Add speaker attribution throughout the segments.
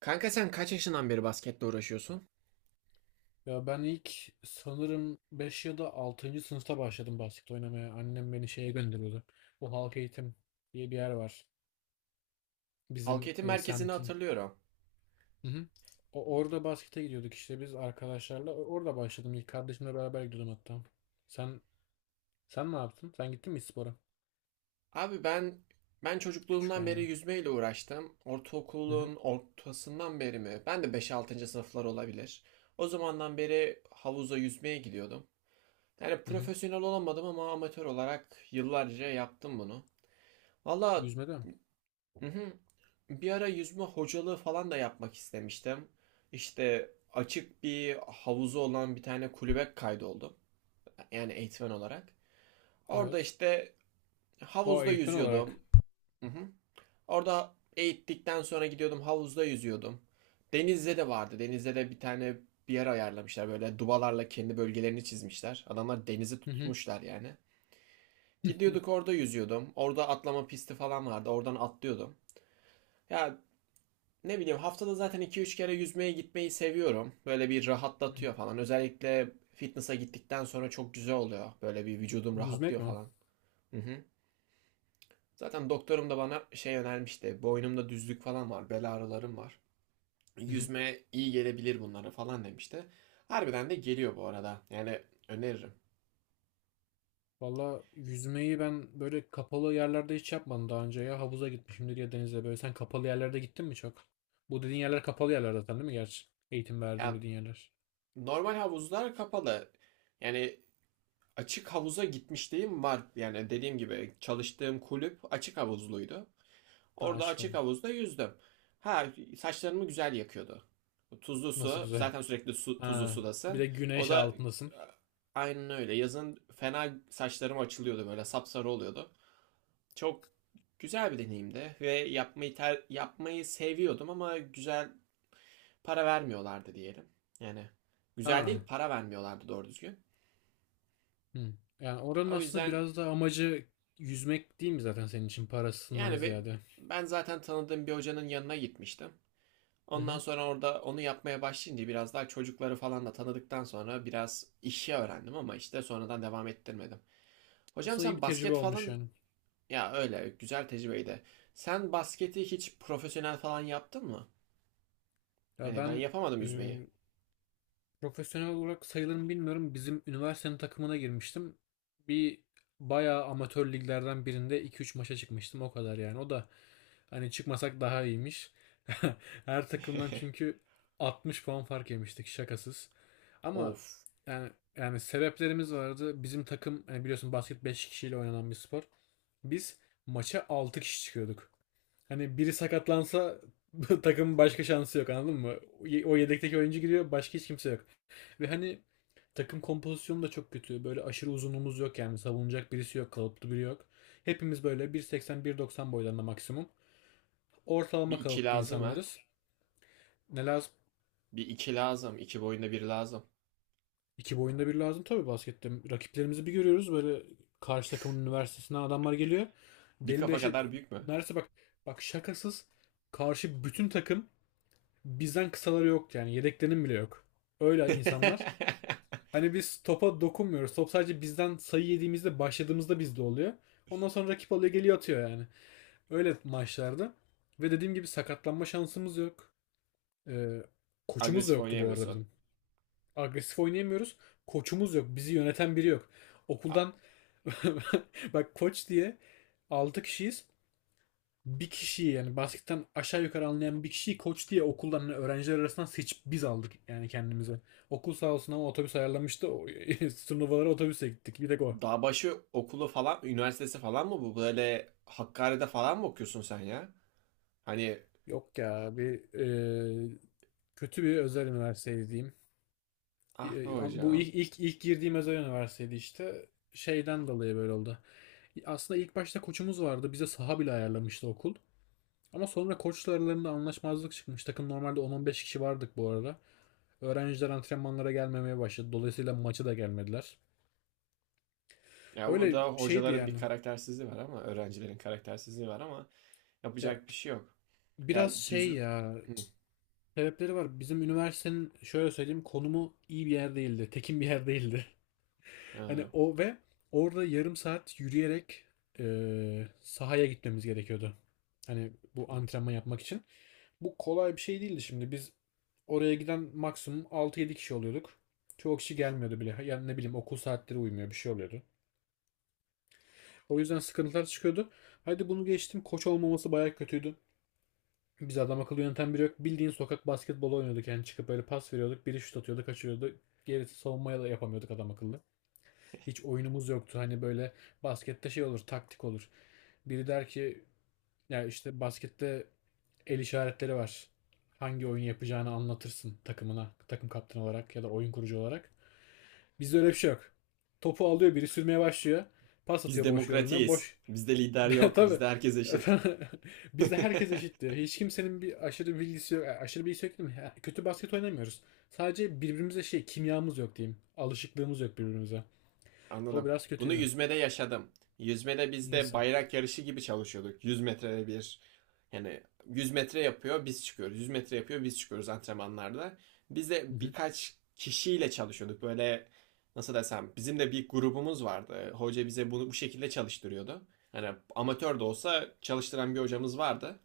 Speaker 1: Kanka sen kaç yaşından beri basketle uğraşıyorsun?
Speaker 2: Ya ben ilk sanırım 5 ya da altıncı sınıfta başladım basket oynamaya. Annem beni şeye gönderiyordu. Bu halk eğitim diye bir yer var.
Speaker 1: Halk
Speaker 2: Bizim
Speaker 1: eğitim merkezini
Speaker 2: semtin.
Speaker 1: hatırlıyorum.
Speaker 2: Hı hı. Orada baskete gidiyorduk işte biz arkadaşlarla. Orada başladım. İlk kardeşimle beraber gidiyordum hatta. Sen sen ne yaptın? Sen gittin mi hiç spora?
Speaker 1: Abi ben
Speaker 2: Küçükken
Speaker 1: çocukluğumdan beri
Speaker 2: yani.
Speaker 1: yüzmeyle uğraştım.
Speaker 2: Hı hı.
Speaker 1: Ortaokulun ortasından beri mi? Ben de beş 6 sınıflar olabilir. O zamandan beri havuza yüzmeye gidiyordum. Yani
Speaker 2: Hı hı.
Speaker 1: profesyonel olamadım ama amatör olarak yıllarca yaptım bunu. Valla,
Speaker 2: Yüzmede mi?
Speaker 1: hı hı. Bir ara yüzme hocalığı falan da yapmak istemiştim. İşte açık bir havuzu olan bir tane kulübe kaydoldum. Yani eğitmen olarak. Orada
Speaker 2: Evet.
Speaker 1: işte
Speaker 2: O
Speaker 1: havuzda
Speaker 2: eğitmen
Speaker 1: yüzüyordum.
Speaker 2: olarak.
Speaker 1: Hı hı. Orada eğittikten sonra gidiyordum, havuzda yüzüyordum. Denizde de vardı. Denizde de bir tane bir yer ayarlamışlar. Böyle dubalarla kendi bölgelerini çizmişler. Adamlar denizi
Speaker 2: Hı hı.
Speaker 1: tutmuşlar yani. Gidiyorduk, orada yüzüyordum. Orada atlama pisti falan vardı. Oradan atlıyordum. Ya, ne bileyim, haftada zaten iki üç kere yüzmeye gitmeyi seviyorum. Böyle bir
Speaker 2: Hı hı.
Speaker 1: rahatlatıyor falan. Özellikle fitness'a gittikten sonra çok güzel oluyor. Böyle bir vücudum
Speaker 2: Yüzmek
Speaker 1: rahatlıyor
Speaker 2: mi?
Speaker 1: falan. Hı hı. Zaten doktorum da bana şey önermişti. Boynumda düzlük falan var, bel ağrılarım var.
Speaker 2: Hı hı.
Speaker 1: Yüzme iyi gelebilir bunlara falan demişti. Harbiden de geliyor bu arada. Yani öneririm.
Speaker 2: Valla yüzmeyi ben böyle kapalı yerlerde hiç yapmadım daha önce ya. Havuza gitmişimdir ya denize böyle. Sen kapalı yerlerde gittin mi çok? Bu dediğin yerler kapalı yerler zaten değil mi gerçi? Eğitim verdiğim
Speaker 1: Ya,
Speaker 2: dediğin yerler.
Speaker 1: normal havuzlar kapalı. Yani açık havuza gitmişliğim var. Yani dediğim gibi çalıştığım kulüp açık havuzluydu.
Speaker 2: Ha,
Speaker 1: Orada
Speaker 2: açık
Speaker 1: açık
Speaker 2: oğlum.
Speaker 1: havuzda yüzdüm. Ha, saçlarımı güzel yakıyordu. Tuzlu
Speaker 2: Nasıl
Speaker 1: su.
Speaker 2: güzel.
Speaker 1: Zaten sürekli su, tuzlu
Speaker 2: Ha, bir
Speaker 1: sudasın.
Speaker 2: de
Speaker 1: O
Speaker 2: güneş
Speaker 1: da
Speaker 2: altındasın.
Speaker 1: aynen öyle. Yazın fena saçlarım açılıyordu, böyle sapsarı oluyordu. Çok güzel bir deneyimdi ve yapmayı seviyordum ama güzel para vermiyorlardı diyelim. Yani güzel değil,
Speaker 2: Ha.
Speaker 1: para vermiyorlardı doğru düzgün.
Speaker 2: Hı. Yani oranın
Speaker 1: O
Speaker 2: aslında
Speaker 1: yüzden
Speaker 2: biraz da amacı yüzmek değil mi zaten senin için parasından
Speaker 1: yani
Speaker 2: ziyade?
Speaker 1: ben zaten tanıdığım bir hocanın yanına gitmiştim.
Speaker 2: Hı
Speaker 1: Ondan
Speaker 2: hı.
Speaker 1: sonra orada onu yapmaya başlayınca biraz daha çocukları falan da tanıdıktan sonra biraz işi öğrendim ama işte sonradan devam ettirmedim. Hocam,
Speaker 2: Aslında iyi
Speaker 1: sen
Speaker 2: bir tecrübe
Speaker 1: basket
Speaker 2: olmuş
Speaker 1: falan,
Speaker 2: yani.
Speaker 1: ya öyle güzel tecrübeydi. Sen basketi hiç profesyonel falan yaptın mı?
Speaker 2: Ya
Speaker 1: Hani ben
Speaker 2: ben
Speaker 1: yapamadım
Speaker 2: e,
Speaker 1: yüzmeyi.
Speaker 2: profesyonel olarak sayılır mı bilmiyorum. Bizim üniversitenin takımına girmiştim. Bir bayağı amatör liglerden birinde 2-3 maça çıkmıştım. O kadar yani. O da hani çıkmasak daha iyiymiş. Her takımdan çünkü 60 puan fark yemiştik şakasız. Ama
Speaker 1: Of.
Speaker 2: yani yani sebeplerimiz vardı. Bizim takım hani biliyorsun basket 5 kişiyle oynanan bir spor. Biz maça 6 kişi çıkıyorduk. Hani biri sakatlansa takımın başka şansı yok anladın mı? O yedekteki oyuncu giriyor, başka hiç kimse yok. Ve hani takım kompozisyonu da çok kötü. Böyle aşırı uzunluğumuz yok, yani savunacak birisi yok, kalıplı biri yok. Hepimiz böyle bir seksen bir 190 boylarında maksimum.
Speaker 1: Bir
Speaker 2: Ortalama
Speaker 1: iki
Speaker 2: kalıplı
Speaker 1: lazım, ha.
Speaker 2: insanlarız. Ne lazım?
Speaker 1: Bir iki lazım. İki boyunda bir lazım.
Speaker 2: İki boyunda bir lazım tabii baskette. Rakiplerimizi bir görüyoruz böyle, karşı takımın üniversitesinden adamlar geliyor.
Speaker 1: Bir
Speaker 2: Deli
Speaker 1: kafa
Speaker 2: deşe
Speaker 1: kadar büyük mü?
Speaker 2: neredeyse, bak bak şakasız, karşı bütün takım bizden kısaları yok yani, yedeklerinin bile yok. Öyle insanlar. Hani biz topa dokunmuyoruz. Top sadece bizden sayı yediğimizde başladığımızda bizde oluyor. Ondan sonra rakip alıyor, geliyor, atıyor yani. Öyle maçlarda. Ve dediğim gibi sakatlanma şansımız yok. Ee, Koçumuz da
Speaker 1: Agresif
Speaker 2: yoktu bu arada
Speaker 1: oynayamıyorsun.
Speaker 2: bizim. Agresif oynayamıyoruz. Koçumuz yok. Bizi yöneten biri yok.
Speaker 1: A-
Speaker 2: Okuldan bak, koç diye 6 kişiyiz, bir kişiyi yani basketten aşağı yukarı anlayan bir kişiyi koç diye okuldan hani öğrenciler arasından seçip biz aldık yani kendimize. Okul sağ olsun ama otobüs ayarlamıştı. Turnuvalara otobüse gittik. Bir tek o.
Speaker 1: Dağbaşı okulu falan, üniversitesi falan mı bu? Böyle Hakkari'de falan mı okuyorsun sen ya? Hani
Speaker 2: Yok ya, e, kötü bir özel üniversiteydi diyeyim.
Speaker 1: ah be
Speaker 2: Bu
Speaker 1: hocam.
Speaker 2: ilk girdiğim özel üniversiteydi işte. Şeyden dolayı böyle oldu. Aslında ilk başta koçumuz vardı. Bize saha bile ayarlamıştı okul. Ama sonra koçla aralarında anlaşmazlık çıkmış. Takım normalde 10-15 kişi vardık bu arada. Öğrenciler antrenmanlara gelmemeye başladı. Dolayısıyla maçı da gelmediler.
Speaker 1: Ya
Speaker 2: Öyle
Speaker 1: burada
Speaker 2: şeydi
Speaker 1: hocaların bir
Speaker 2: yani.
Speaker 1: karaktersizliği var ama öğrencilerin karaktersizliği var ama
Speaker 2: Ya
Speaker 1: yapacak bir şey yok. Ya,
Speaker 2: biraz
Speaker 1: yüz...
Speaker 2: şey ya,
Speaker 1: Hı,
Speaker 2: sebepleri var. Bizim üniversitenin şöyle söyleyeyim, konumu iyi bir yer değildi. Tekin bir yer değildi. Hani
Speaker 1: ha.
Speaker 2: o ve orada yarım saat yürüyerek sahaya gitmemiz gerekiyordu. Hani bu antrenman yapmak için. Bu kolay bir şey değildi şimdi. Biz oraya giden maksimum altı yedi kişi oluyorduk. Çoğu kişi gelmiyordu bile. Yani ne bileyim, okul saatleri uymuyor, bir şey oluyordu. O yüzden sıkıntılar çıkıyordu. Hadi bunu geçtim. Koç olmaması bayağı kötüydü. Biz adam akıllı yöneten biri yok. Bildiğin sokak basketbolu oynuyorduk. Yani çıkıp böyle pas veriyorduk. Biri şut atıyordu, kaçırıyordu. Gerisi savunmaya da yapamıyorduk adam akıllı. Hiç oyunumuz yoktu. Hani böyle baskette şey olur, taktik olur. Biri der ki, ya işte baskette el işaretleri var. Hangi oyun yapacağını anlatırsın takımına, takım kaptanı olarak ya da oyun kurucu olarak. Bizde öyle bir şey yok. Topu alıyor biri, sürmeye başlıyor. Pas
Speaker 1: Biz
Speaker 2: atıyor boş yoruna.
Speaker 1: demokratiyiz.
Speaker 2: Boş.
Speaker 1: Bizde lider yok.
Speaker 2: Tabii.
Speaker 1: Bizde herkes eşit.
Speaker 2: Bizde herkes eşit diyor. Hiç kimsenin bir aşırı bilgisi yok. Aşırı bilgisi yok değil mi? Ha, kötü basket oynamıyoruz. Sadece birbirimize şey, kimyamız yok diyeyim. Alışıklığımız yok birbirimize. O
Speaker 1: Anladım.
Speaker 2: biraz
Speaker 1: Bunu
Speaker 2: kötüydü.
Speaker 1: yüzmede yaşadım. Yüzmede biz de
Speaker 2: Nasıl?
Speaker 1: bayrak yarışı gibi çalışıyorduk. 100 metrede bir, yani 100 metre yapıyor biz çıkıyoruz. 100 metre yapıyor biz çıkıyoruz antrenmanlarda. Biz de birkaç kişiyle çalışıyorduk. Böyle, nasıl desem, bizim de bir grubumuz vardı. Hoca bize bunu bu şekilde çalıştırıyordu. Hani amatör de olsa çalıştıran bir hocamız vardı.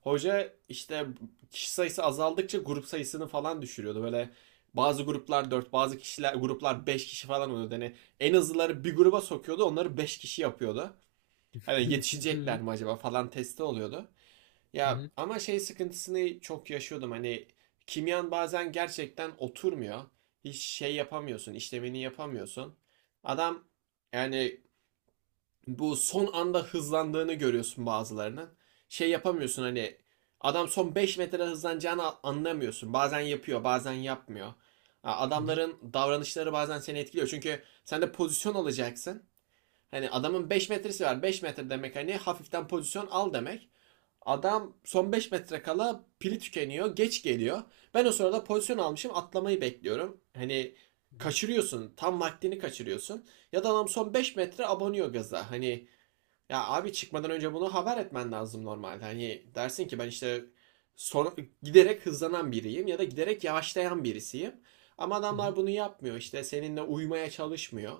Speaker 1: Hoca işte kişi sayısı azaldıkça grup sayısını falan düşürüyordu. Böyle bazı gruplar dört, bazı kişiler gruplar 5 kişi falan oluyordu. Hani en hızlıları bir gruba sokuyordu. Onları 5 kişi yapıyordu. Hani
Speaker 2: Hı hı.
Speaker 1: yetişecekler mi acaba falan testi oluyordu.
Speaker 2: Hı
Speaker 1: Ya
Speaker 2: hı.
Speaker 1: ama şey sıkıntısını çok yaşıyordum. Hani kimyan bazen gerçekten oturmuyor. Hiç şey yapamıyorsun, işlemini yapamıyorsun. Adam, yani bu son anda hızlandığını görüyorsun bazılarının. Şey yapamıyorsun, hani adam son 5 metre hızlanacağını anlamıyorsun. Bazen yapıyor, bazen yapmıyor.
Speaker 2: Hı hı.
Speaker 1: Adamların davranışları bazen seni etkiliyor. Çünkü sen de pozisyon alacaksın. Hani adamın 5 metresi var. 5 metre demek, hani hafiften pozisyon al demek. Adam son 5 metre kala pili tükeniyor. Geç geliyor. Ben o sırada pozisyon almışım. Atlamayı bekliyorum. Hani
Speaker 2: Hı hı.
Speaker 1: kaçırıyorsun. Tam vaktini kaçırıyorsun. Ya da adam son 5 metre abanıyor gaza. Hani ya abi, çıkmadan önce bunu haber etmen lazım normalde. Hani dersin ki ben işte son, giderek hızlanan biriyim ya da giderek yavaşlayan birisiyim. Ama
Speaker 2: Hı hı.
Speaker 1: adamlar bunu yapmıyor, işte seninle uymaya çalışmıyor.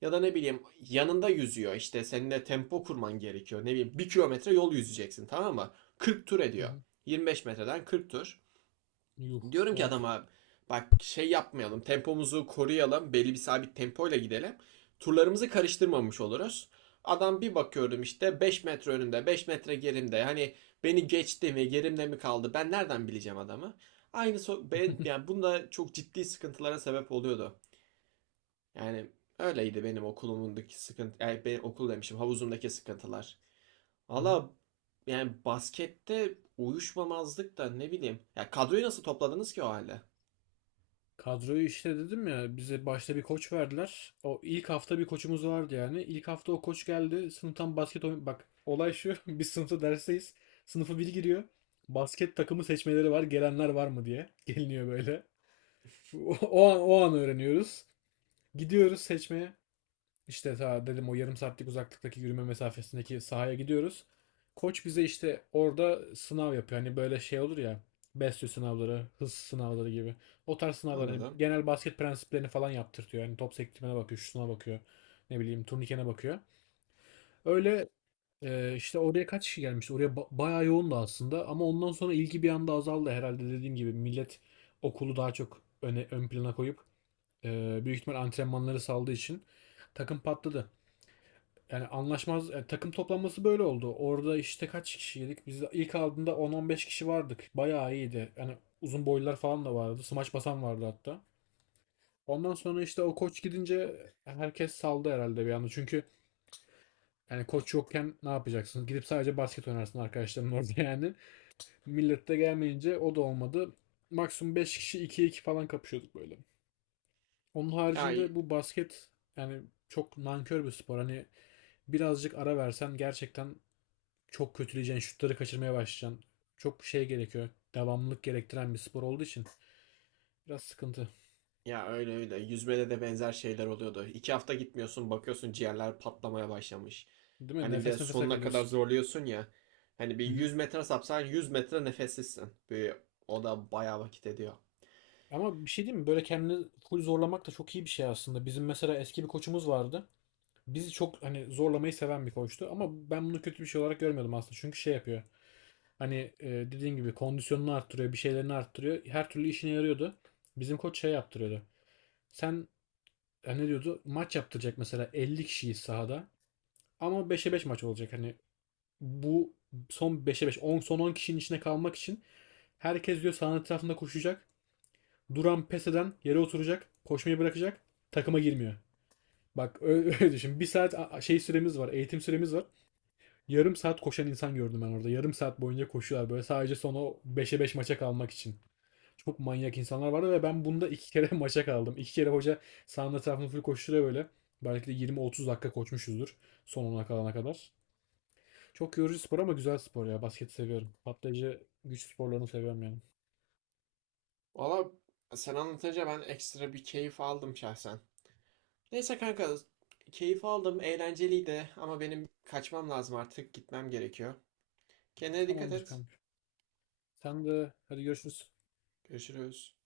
Speaker 1: Ya da ne bileyim, yanında yüzüyor, işte seninle tempo kurman gerekiyor. Ne bileyim, bir kilometre yol yüzeceksin tamam mı? 40 tur
Speaker 2: Hı
Speaker 1: ediyor.
Speaker 2: hı.
Speaker 1: 25 metreden 40 tur.
Speaker 2: Yuh,
Speaker 1: Diyorum ki
Speaker 2: evet.
Speaker 1: adama, bak şey yapmayalım, tempomuzu koruyalım, belli bir sabit tempoyla gidelim. Turlarımızı karıştırmamış oluruz. Adam bir bakıyorum işte 5 metre önümde, 5 metre gerimde, hani beni geçti mi gerimde mi kaldı ben nereden bileceğim adamı. Aynı ben, yani bunda çok ciddi sıkıntılara sebep oluyordu. Yani öyleydi benim okulumundaki sıkıntı, yani benim okul demişim havuzumdaki sıkıntılar.
Speaker 2: Hı hı.
Speaker 1: Valla, yani baskette uyuşmamazlık da ne bileyim. Ya kadroyu nasıl topladınız ki o halde?
Speaker 2: Kadroyu işte dedim ya, bize başta bir koç verdiler. O ilk hafta bir koçumuz vardı yani. İlk hafta o koç geldi. Sınıftan basket oyun, bak olay şu. Biz sınıfta dersteyiz. Sınıfı biri giriyor. Basket takımı seçmeleri var. Gelenler var mı diye. Geliniyor böyle. O an o an öğreniyoruz. Gidiyoruz seçmeye. İşte ta dedim, o yarım saatlik uzaklıktaki yürüme mesafesindeki sahaya gidiyoruz. Koç bize işte orada sınav yapıyor. Hani böyle şey olur ya. Besyo sınavları, hız sınavları gibi. O tarz sınavlar, hani
Speaker 1: Anladım.
Speaker 2: genel basket prensiplerini falan yaptırtıyor. Hani top sektirmene bakıyor, şutuna bakıyor. Ne bileyim turnikene bakıyor. Öyle işte oraya kaç kişi gelmişti? Oraya bayağı yoğundu aslında ama ondan sonra ilgi bir anda azaldı herhalde, dediğim gibi. Millet okulu daha çok ön plana koyup büyük ihtimal antrenmanları saldığı için takım patladı. Yani yani takım toplanması böyle oldu. Orada işte kaç kişiydik? Biz ilk aldığında 10-15 kişi vardık. Bayağı iyiydi. Yani uzun boylular falan da vardı. Smaç basan vardı hatta. Ondan sonra işte o koç gidince herkes saldı herhalde bir anda. Çünkü yani koç yokken ne yapacaksın? Gidip sadece basket oynarsın arkadaşların orada yani. Millet de gelmeyince o da olmadı. Maksimum 5 kişi 2'ye 2 falan kapışıyorduk böyle. Onun
Speaker 1: Ya
Speaker 2: haricinde bu basket yani çok nankör bir spor. Hani birazcık ara versen gerçekten çok kötüleyeceksin, şutları kaçırmaya başlayacaksın. Çok şey gerekiyor. Devamlılık gerektiren bir spor olduğu için biraz sıkıntı.
Speaker 1: ya öyle öyle. Yüzmede de benzer şeyler oluyordu. 2 hafta gitmiyorsun, bakıyorsun ciğerler patlamaya başlamış.
Speaker 2: Değil mi?
Speaker 1: Hani bir de
Speaker 2: Nefes nefese
Speaker 1: sonuna kadar
Speaker 2: kalıyorsun.
Speaker 1: zorluyorsun ya. Hani bir
Speaker 2: Hı hı.
Speaker 1: 100 metre sapsan 100 metre nefessizsin. Bir, o da bayağı vakit ediyor.
Speaker 2: Ama bir şey diyeyim mi? Böyle kendini full zorlamak da çok iyi bir şey aslında. Bizim mesela eski bir koçumuz vardı. Bizi çok hani zorlamayı seven bir koçtu ama ben bunu kötü bir şey olarak görmüyordum aslında. Çünkü şey yapıyor. Hani dediğin gibi kondisyonunu arttırıyor, bir şeylerini arttırıyor. Her türlü işine yarıyordu. Bizim koç şey yaptırıyordu. Sen ne diyordu? Maç yaptıracak mesela, 50 kişiyi sahada ama beşe 5 maç olacak. Hani bu son beşe 5 on, son 10 kişinin içine kalmak için herkes diyor sahanın etrafında koşacak. Duran, pes eden yere oturacak, koşmayı bırakacak, takıma girmiyor. Bak öyle düşün. Bir saat şey süremiz var, eğitim süremiz var. Yarım saat koşan insan gördüm ben orada. Yarım saat boyunca koşuyorlar böyle, sadece son o 5'e 5 maça kalmak için. Çok manyak insanlar vardı ve ben bunda iki kere maça kaldım. İki kere hoca sahanın etrafını full koşturuyor böyle. Belki de 20-30 dakika koşmuşuzdur, son ona kalana kadar. Çok yorucu spor ama güzel spor ya. Basketi seviyorum. Patlayıcı güç sporlarını seviyorum yani.
Speaker 1: Valla, sen anlatınca ben ekstra bir keyif aldım şahsen. Neyse kanka, keyif aldım, eğlenceliydi ama benim kaçmam lazım artık, gitmem gerekiyor. Kendine dikkat
Speaker 2: Tamamdır
Speaker 1: et.
Speaker 2: kanka. Sen de hadi, görüşürüz.
Speaker 1: Görüşürüz.